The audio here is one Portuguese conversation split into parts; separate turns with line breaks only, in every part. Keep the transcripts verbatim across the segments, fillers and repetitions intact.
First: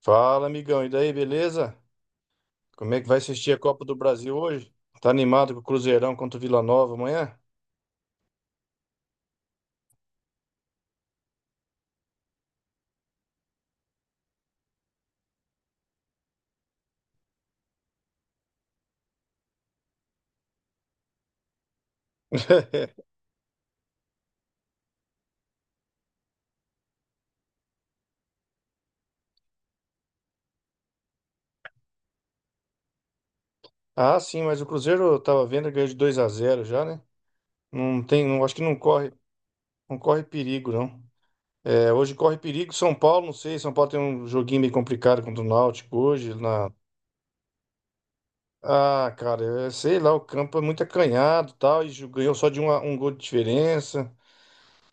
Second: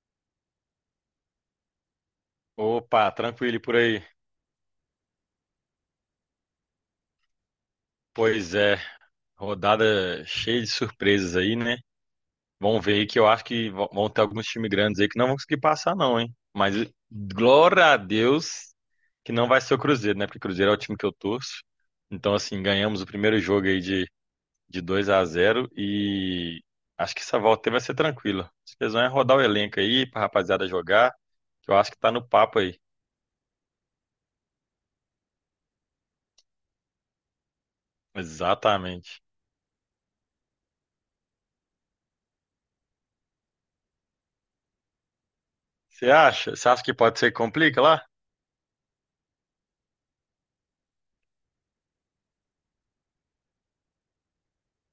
Fala, amigão. E daí, beleza? Como é que
Opa,
vai assistir
tranquilo
a
e por
Copa do
aí.
Brasil hoje? Tá animado com o Cruzeirão contra o Vila Nova amanhã?
Pois é, rodada cheia de surpresas aí, né? Vamos ver aí que eu acho que vão vão ter alguns times grandes aí que não vão conseguir passar, não, hein? Mas glória a Deus que não vai ser o Cruzeiro, né? Porque o Cruzeiro é o time que eu torço. Então, assim, ganhamos o primeiro jogo aí de, de dois a zero e acho que essa volta aí vai ser tranquila. Vocês vão é rodar o elenco aí pra rapaziada jogar, que eu acho que tá no papo aí.
Ah, sim, mas o Cruzeiro eu tava vendo ganhou de dois a zero já, né? Não tem, não, acho que não corre,
Exatamente.
não corre perigo, não. É, hoje corre perigo São Paulo, não sei, São Paulo tem um joguinho meio complicado contra o Náutico
Você
hoje
acha? Você
na...
acha que pode ser que complica lá?
Ah, cara, é, sei lá, o campo é muito acanhado, e tal, e ju- ganhou só de um, a- um gol de diferença.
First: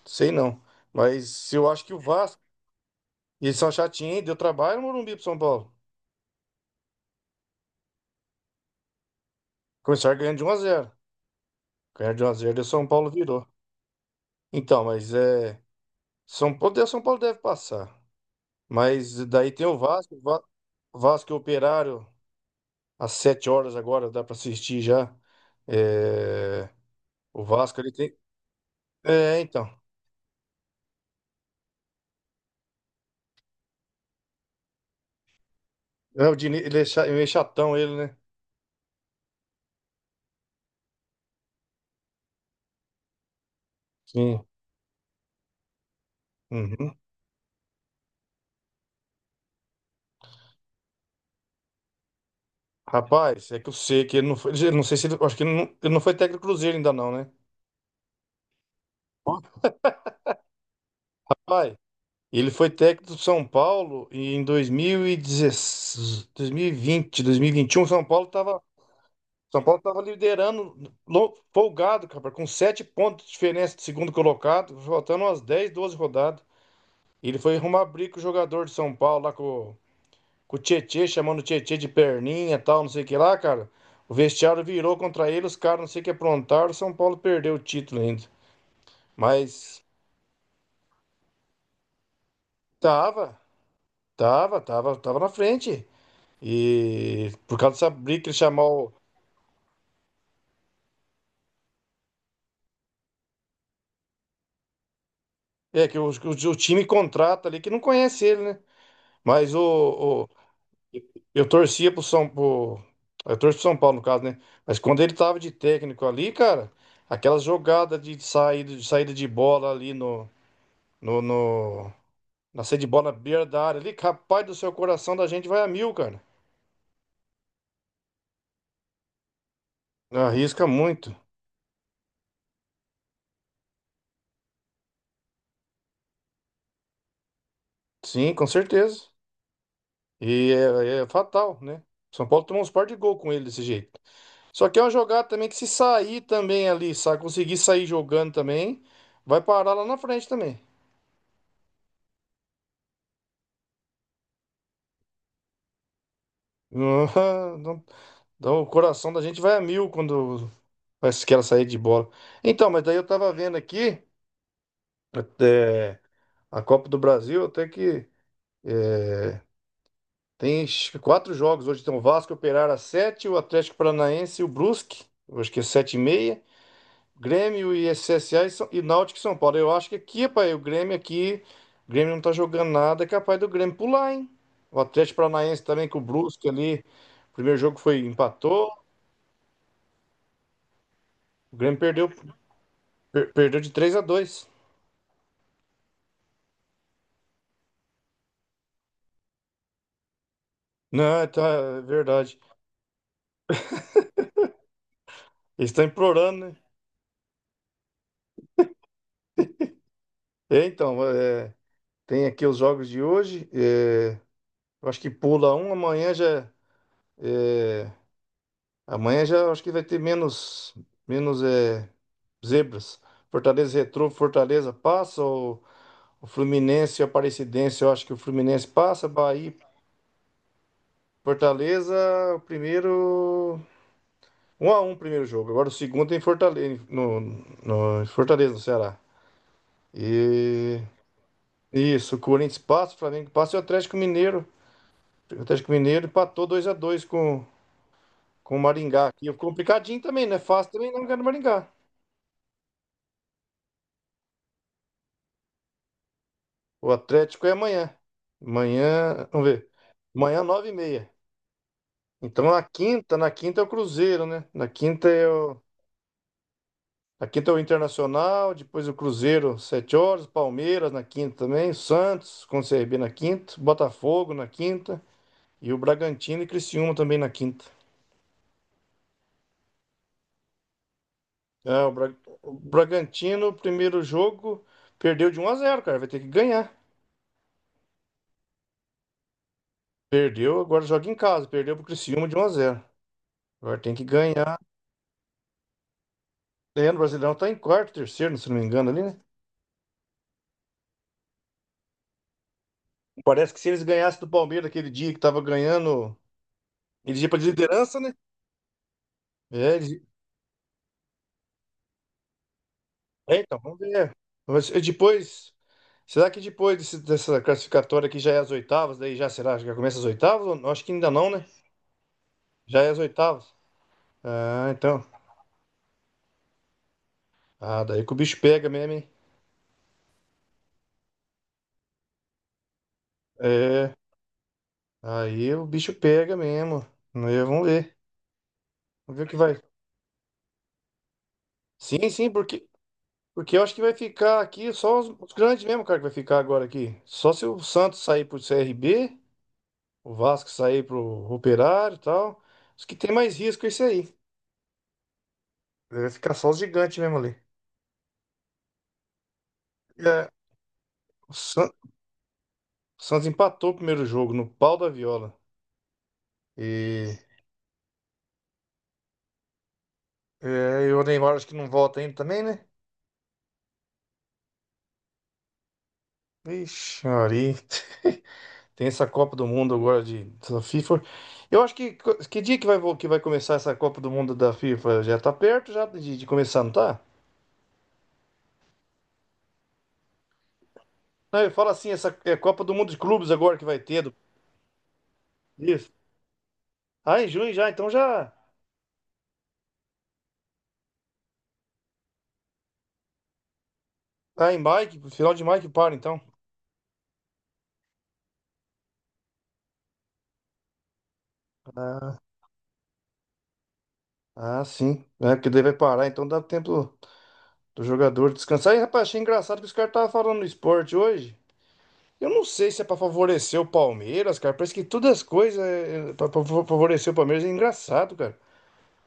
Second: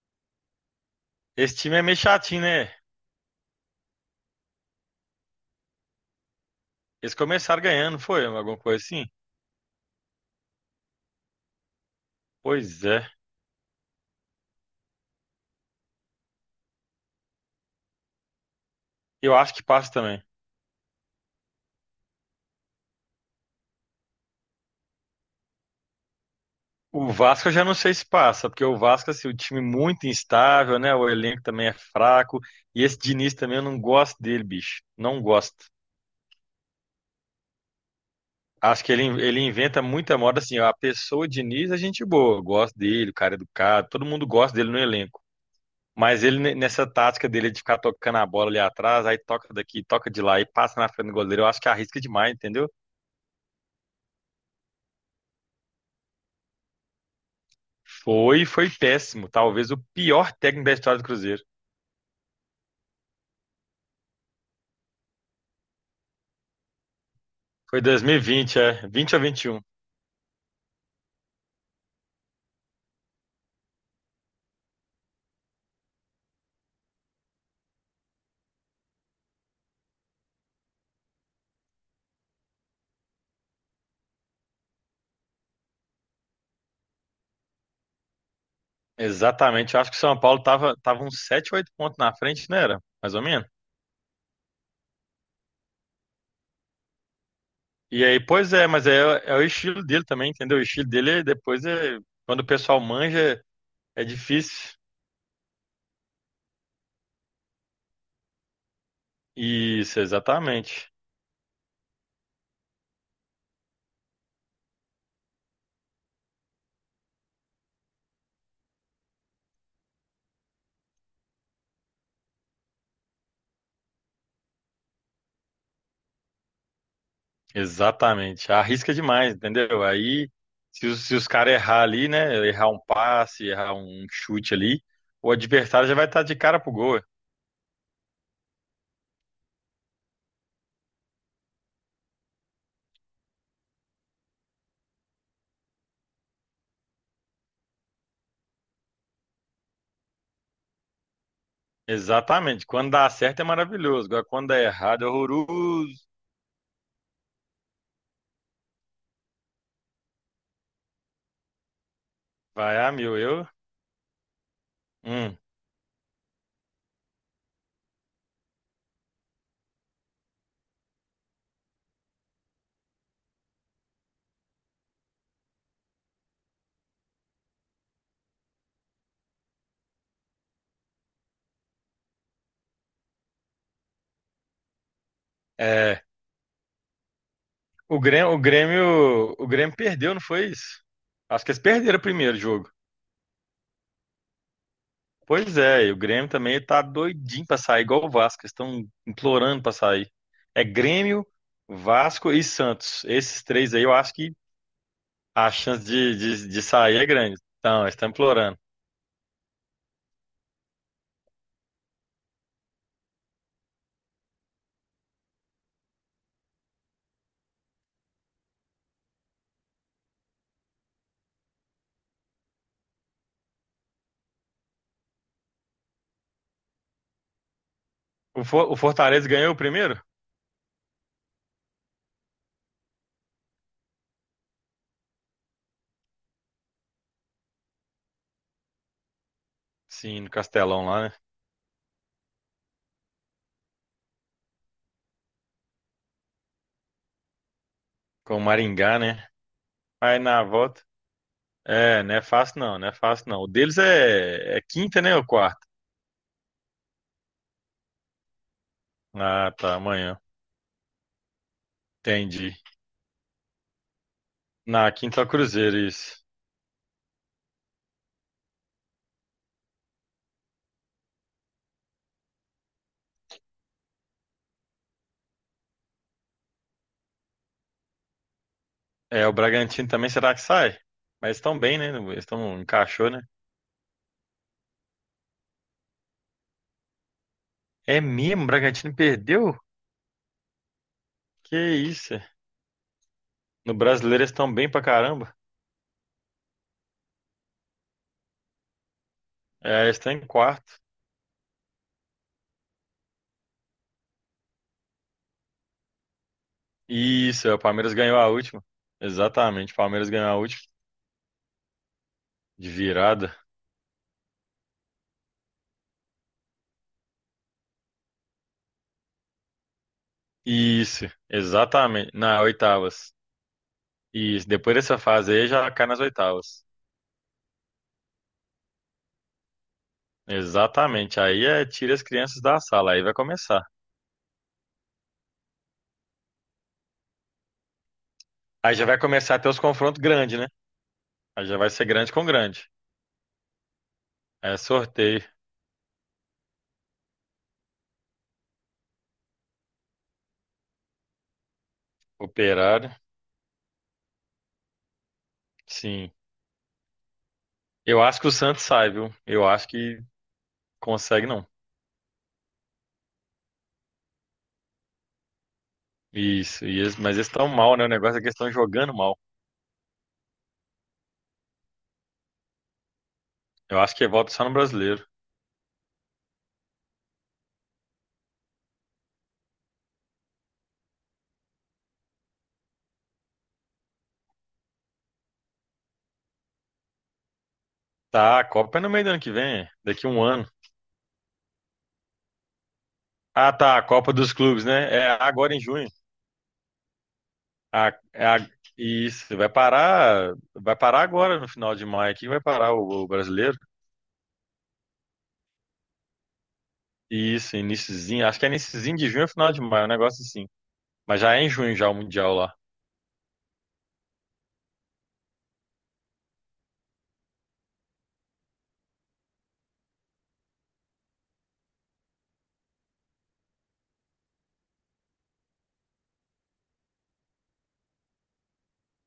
Sei não. Mas
Esse
eu
time é
acho que
meio
o
chatinho,
Vasco,
né?
eles são chatinhos, hein? Deu trabalho no Morumbi pro São Paulo.
Eles começaram ganhando, foi? Alguma coisa assim?
Começaram ganhando de um a zero. Ganharam de um a zero e o
Pois
São
é.
Paulo virou. Então, mas é. São Paulo, São Paulo deve passar. Mas
Eu
daí
acho que
tem o
passa
Vasco.
também.
Va- Vasco e Operário, às sete horas agora, dá pra assistir já. É.
O
O
Vasco eu já não
Vasco ele
sei se
tem.
passa, porque o Vasco, assim, o
É,
time
então.
muito instável, né? O elenco também é fraco. E esse Diniz também eu não gosto dele, bicho. Não gosto.
É, o Diniz, ele é cha- ele é chatão, ele, né?
Acho que ele, ele inventa muita moda, assim, ó, a pessoa Diniz é gente boa. Eu gosto dele, o cara é educado, todo mundo
Sim.
gosta dele no elenco. Mas ele, ne- nessa
Uhum.
tática dele de ficar tocando a bola ali atrás, aí toca daqui, toca de lá e passa na frente do goleiro, eu acho que arrisca demais, entendeu?
Rapaz, é que eu sei que ele não foi, ele não sei se ele... Acho que ele não, ele não foi técnico do Cruzeiro ainda, não, né?
Foi, foi péssimo. Talvez o pior técnico da história do Cruzeiro.
Pai. Ele foi técnico do São Paulo e em dois mil e dezesseis, dois mil e vinte,
Foi
dois mil e vinte e um, São
dois mil e
Paulo
vinte,
estava
é, vinte ou vinte e um.
São Paulo estava liderando lo- folgado, cara, com sete pontos de diferença do segundo colocado, faltando umas dez, doze rodadas. Ele foi arrumar briga com o jogador de São Paulo lá com, com o Tietê, chamando o Tietê de perninha, e tal, não sei o que lá, cara. O vestiário virou contra ele, os caras não sei o que aprontaram, o São Paulo perdeu o título ainda.
Exatamente. Eu
Mas
acho que o São Paulo tava, tava uns sete ou oito pontos na frente, não era? Mais ou
tava,
menos.
tava, tava, tava na frente. E por causa dessa
E aí,
briga que ele
pois é, mas é,
chamou.
é o estilo dele também, entendeu? O estilo dele é, depois é. Quando o pessoal manja, é difícil.
É, que o, que o, o time contrata ali, que não conhece ele, né? Mas o,
Isso,
o-
exatamente.
eu torcia pro São pro, Eu torço pro São Paulo, no caso, né? Mas quando ele tava de técnico ali, cara, aquela jogada de saída de, saída de bola ali no, no, no- na saída de bola na beira da área ali, capaz do seu coração da gente vai a mil, cara.
Exatamente. Arrisca demais, entendeu? Aí,
Arrisca
se os,
muito.
se os caras errar ali, né? Errar um passe, errar um chute ali, o adversário já vai estar de cara pro gol. É.
Sim, com certeza. E é, é fatal, né? São Paulo tomou uns par de gol com ele desse jeito. Só que é uma jogada também que se sair também ali, sabe? Conseguir sair jogando também, vai parar lá na frente também.
Exatamente. Quando dá certo é maravilhoso. Agora, quando dá errado é horroroso.
Não- Então o coração da gente vai a mil quando faz aquela saída de bola. Então,
Vai
mas
a
daí eu
mil.
tava
Eu.
vendo aqui,
Hum.
é, a Copa do Brasil, até que é, tem acho que quatro jogos hoje. Tem o Vasco, e o Operário às sete, o Atlético Paranaense e o Brusque. Eu acho que é sete e meia. Grêmio e C S A e, São- e Náutico e São Paulo. Eu acho que aqui, pai, o Grêmio aqui, o Grêmio não tá jogando nada, é capaz do Grêmio pular, hein? O Atlético Paranaense também com o
É.
Brusque ali, o primeiro jogo foi
O Grêmio, o
empatou,
Grêmio, o Grêmio perdeu, não foi isso? Acho que
o
eles
Grêmio
perderam o
perdeu,
primeiro jogo.
per- perdeu de três a dois.
Pois é, e o Grêmio também tá doidinho pra sair, igual o Vasco. Eles estão implorando pra sair. É
Não,
Grêmio,
é, tá, é
Vasco
verdade.
e Santos. Esses três aí eu acho que a
Eles
chance
estão
de,
implorando,
de,
né?
de sair é grande. Então, eles estão implorando.
É, então, é, tem aqui os jogos de hoje, é, eu acho que pula um, amanhã já, amanhã já acho que vai ter menos, menos é, zebras. Fortaleza e Retrô, Fortaleza passa, o Fluminense e o Aparecidense, eu acho que o
O, For-
Fluminense
o
passa,
Fortaleza
Bahia,
ganhou o
e
primeiro?
Fortaleza, o primeiro. Um a um o primeiro jogo. Agora o segundo é em Fortaleza, no, no em Fortaleza, no Ceará.
Sim, no
E
Castelão lá, né?
isso, o Corinthians passa, o Flamengo passa e o Atlético Mineiro. O Atlético Mineiro empatou dois a dois com
Com o
com o
Maringá,
Maringá.
né?
E é complicadinho
Aí
também, não é
na
fácil
volta.
também não ganhar do Maringá.
É, não é fácil não, não é fácil não. O deles é, é quinta, né? Ou quarta?
O Atlético é amanhã. Amanhã, vamos
Ah,
ver.
tá, amanhã.
Amanhã, nove e meia. Então
Entendi.
na quinta, na quinta é o Cruzeiro, né? Na
Na
quinta
quinta é
é
o
o...
Cruzeiro, isso.
Aqui tem o Internacional, depois o Cruzeiro, sete horas, Palmeiras na quinta também, Santos com o C R B na quinta, Botafogo na quinta e o Bragantino e Criciúma também na quinta.
É, o Bragantino também, será que sai? Mas estão bem,
É,
né?
o, Bra-
Eles
o
estão, encaixou, né?
Bragantino, primeiro jogo, perdeu de um a zero, cara, vai ter que ganhar.
É mesmo, o Bragantino perdeu?
Perdeu, agora joga em casa, perdeu
Que
pro
isso? É?
Criciúma de um a zero.
No
Agora tem que
Brasileiro eles estão
ganhar.
bem pra caramba.
É, no Brasileirão tá em quarto, terceiro, se não me engano ali, né?
É, eles estão em quarto.
Parece que se eles ganhassem do Palmeiras aquele dia que tava ganhando, eles iam pra
Isso, é, o Palmeiras
liderança, né?
ganhou a última. Exatamente,
É,
o
eles...
Palmeiras ganhou a última. De virada.
É, então, vamos ver. Mas e depois, será que depois desse- dessa classificatória aqui já é as oitavas? Daí já será? Já começa as oitavas? Ou não? Acho que
Isso,
ainda não, né?
exatamente. Na
Já é as
oitavas.
oitavas.
E
Ah,
depois dessa
então.
fase aí já cai nas oitavas.
Ah, daí que o bicho pega mesmo, hein?
Exatamente. Aí é tira as crianças da sala, aí vai começar.
É, aí o bicho pega mesmo. Né, vamos ver.
Aí já vai
Vamos ver o que
começar a ter
vai.
os confrontos grandes, né? Aí já vai ser
Sim,
grande com
sim, porque,
grande.
porque eu acho que vai ficar
É
aqui só os,
sorteio,
os grandes mesmo, cara, que vai ficar agora aqui. Só se o Santos sair pro C R B, o Vasco sair pro Operário e tal. Os
Operário,
que tem mais risco é isso aí. Vai
sim.
ficar só os gigantes mesmo ali.
Eu acho que o Santos sai, viu? Eu acho que
É,
consegue
o
não.
San- o Santos empatou o primeiro jogo no pau da viola.
Isso, e eles- mas
E,
eles estão mal, né? O negócio é que eles estão jogando mal.
é, e o Neymar acho que não volta ainda também, né?
Eu acho que volta só no brasileiro.
Ixi, Maria. Tem essa Copa do Mundo agora de, da FIFA. Eu acho que que dia que vai, vo- que vai começar essa Copa do Mundo da FIFA? Já tá perto já de, de começar, não tá?
Tá, a Copa é no meio do ano que vem, é, daqui um ano.
Não, eu falo assim, essa é Copa do Mundo de Clubes
Ah,
agora que
tá,
vai
a
ter.
Copa
Do,
dos Clubes, né? É agora em junho.
isso. Ah, em junho já, então
A, é
já.
a- isso, vai parar, vai parar agora no final de maio aqui, vai parar o, o brasileiro.
Ah, em maio, que- final de maio que para, então.
Isso, iniciozinho, acho que é iniciozinho de junho ou final de maio, um negócio assim. Mas já é em junho já o
Ah,
Mundial lá.
ah, sim. É, porque daí vai parar, então dá tempo do jogador descansar. E, rapaz, achei engraçado que os caras estavam falando no esporte hoje. Eu não sei se é pra favorecer o Palmeiras, cara. Parece que todas as coisas é, é pra, pra favorecer o Palmeiras. É engraçado, cara.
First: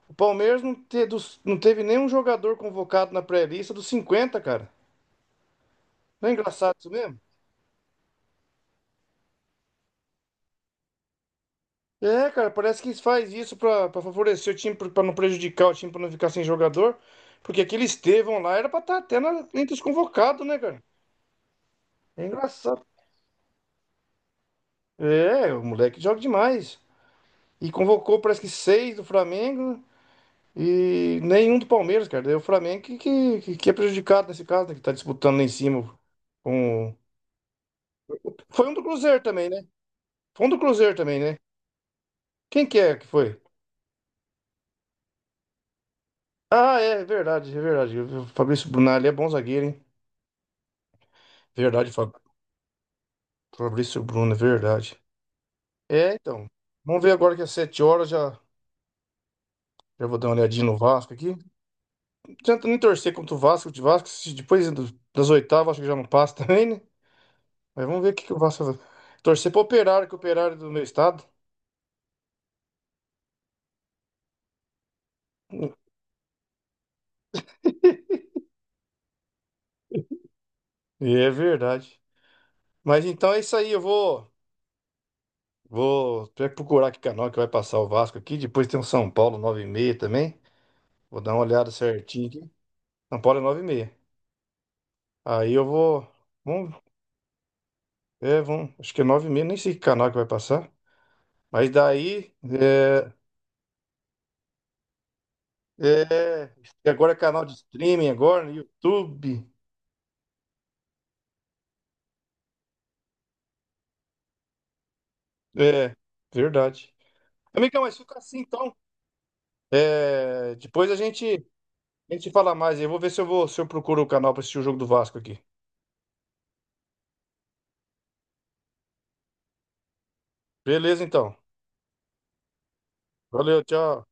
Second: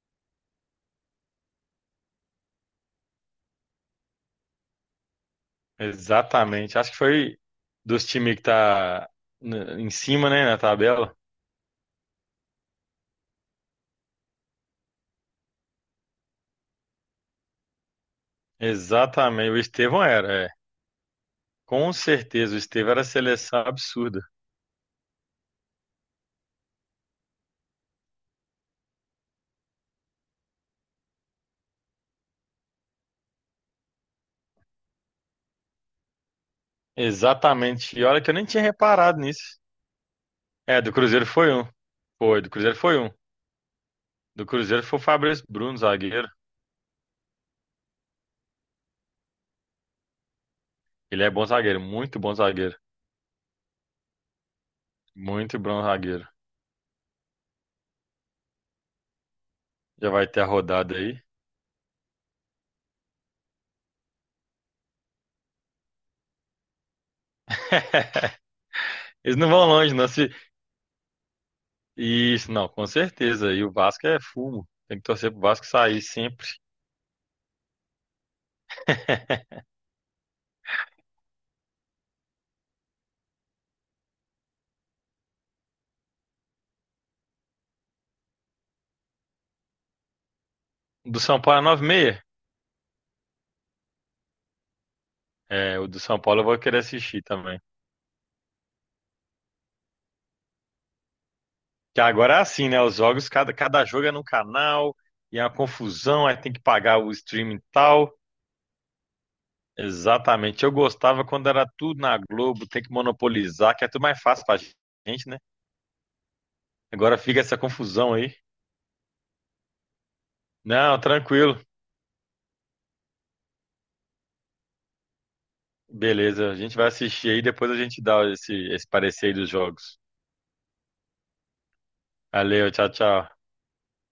O Palmeiras não, te, dos- não teve nenhum jogador convocado na pré-lista dos cinquenta, cara. Não é engraçado
Exatamente.
isso
Acho que
mesmo?
foi dos times que tá n- em cima, né, na tabela.
É, cara, parece que faz isso pra, pra favorecer o time, pra pra não prejudicar o time, pra não ficar sem jogador. Porque aquele Estevão lá era pra estar até na,
Exatamente. O
entre os
Estevão era,
convocados,
é.
né, cara?
Com
É
certeza, o
engraçado.
Estevão era seleção absurda.
É, o moleque joga demais. E convocou, parece que seis do Flamengo e nenhum do Palmeiras, cara. Daí o Flamengo que, que, que- que é prejudicado nesse caso, né? Que tá disputando lá em cima com...
Exatamente. E olha que eu nem tinha
Foi um do
reparado
Cruzeiro também,
nisso.
né? Foi um do
É, do
Cruzeiro também,
Cruzeiro
né?
foi um. Foi, do
Quem
Cruzeiro
que é
foi
que
um.
foi?
Do Cruzeiro foi o Fabrício Bruno, zagueiro.
Ah, é, verdade, é verdade. O Fabrício Brunelli é bom zagueiro, hein?
Ele é bom zagueiro,
Verdade, Fa-
muito bom zagueiro.
Fabrício Bruno, é verdade.
Muito bom
É,
zagueiro.
então. Vamos ver agora que às sete horas já, já
Já
vou
vai
dar uma
ter a
olhadinha no
rodada
Vasco
aí.
aqui. Não adianta nem torcer contra o Vasco, de Vasco, se depois do- das oitavas, acho que já não passa também, né? Mas vamos ver o que que o Vasco vai fazer.
Eles não
Torcer pro
vão longe, não.
Operário, que o
Se...
Operário é do meu estado.
Isso, não, com certeza. E o Vasco é fumo. Tem que torcer pro Vasco sair sempre.
E é verdade. Mas então é isso aí, eu vou, vou procurar que canal que vai passar o Vasco aqui. Depois tem o São Paulo nove e 30 também.
Do
Vou dar
São
uma
Paulo é
olhada
nove e meia.
certinho aqui. São Paulo é nove e meia. Aí eu
É, o do
vou.
São Paulo eu vou
Vamos,
querer assistir também.
é, vamos. Acho que é nove e meia, nem sei que canal que vai passar. Mas
Que
daí...
agora é assim, né? Os
É,
jogos, cada, cada jogo é num canal, e é uma confusão, aí
é,
tem que
e
pagar o
agora é canal de
streaming e
streaming,
tal.
agora, no YouTube.
Exatamente. Eu gostava quando era tudo na Globo, tem que monopolizar, que é tudo mais fácil pra gente, né?
É, verdade.
Agora fica essa
Amigão, mas
confusão
fica
aí.
assim então. É, depois a
Não,
gente...
tranquilo.
A gente fala mais aí. Eu vou ver se eu vou, se eu procuro o canal pra assistir o jogo do Vasco aqui.
Beleza, a gente vai assistir aí, depois a gente dá esse, esse parecer aí dos jogos.
Beleza, então.
Valeu, tchau, tchau.
Valeu, tchau.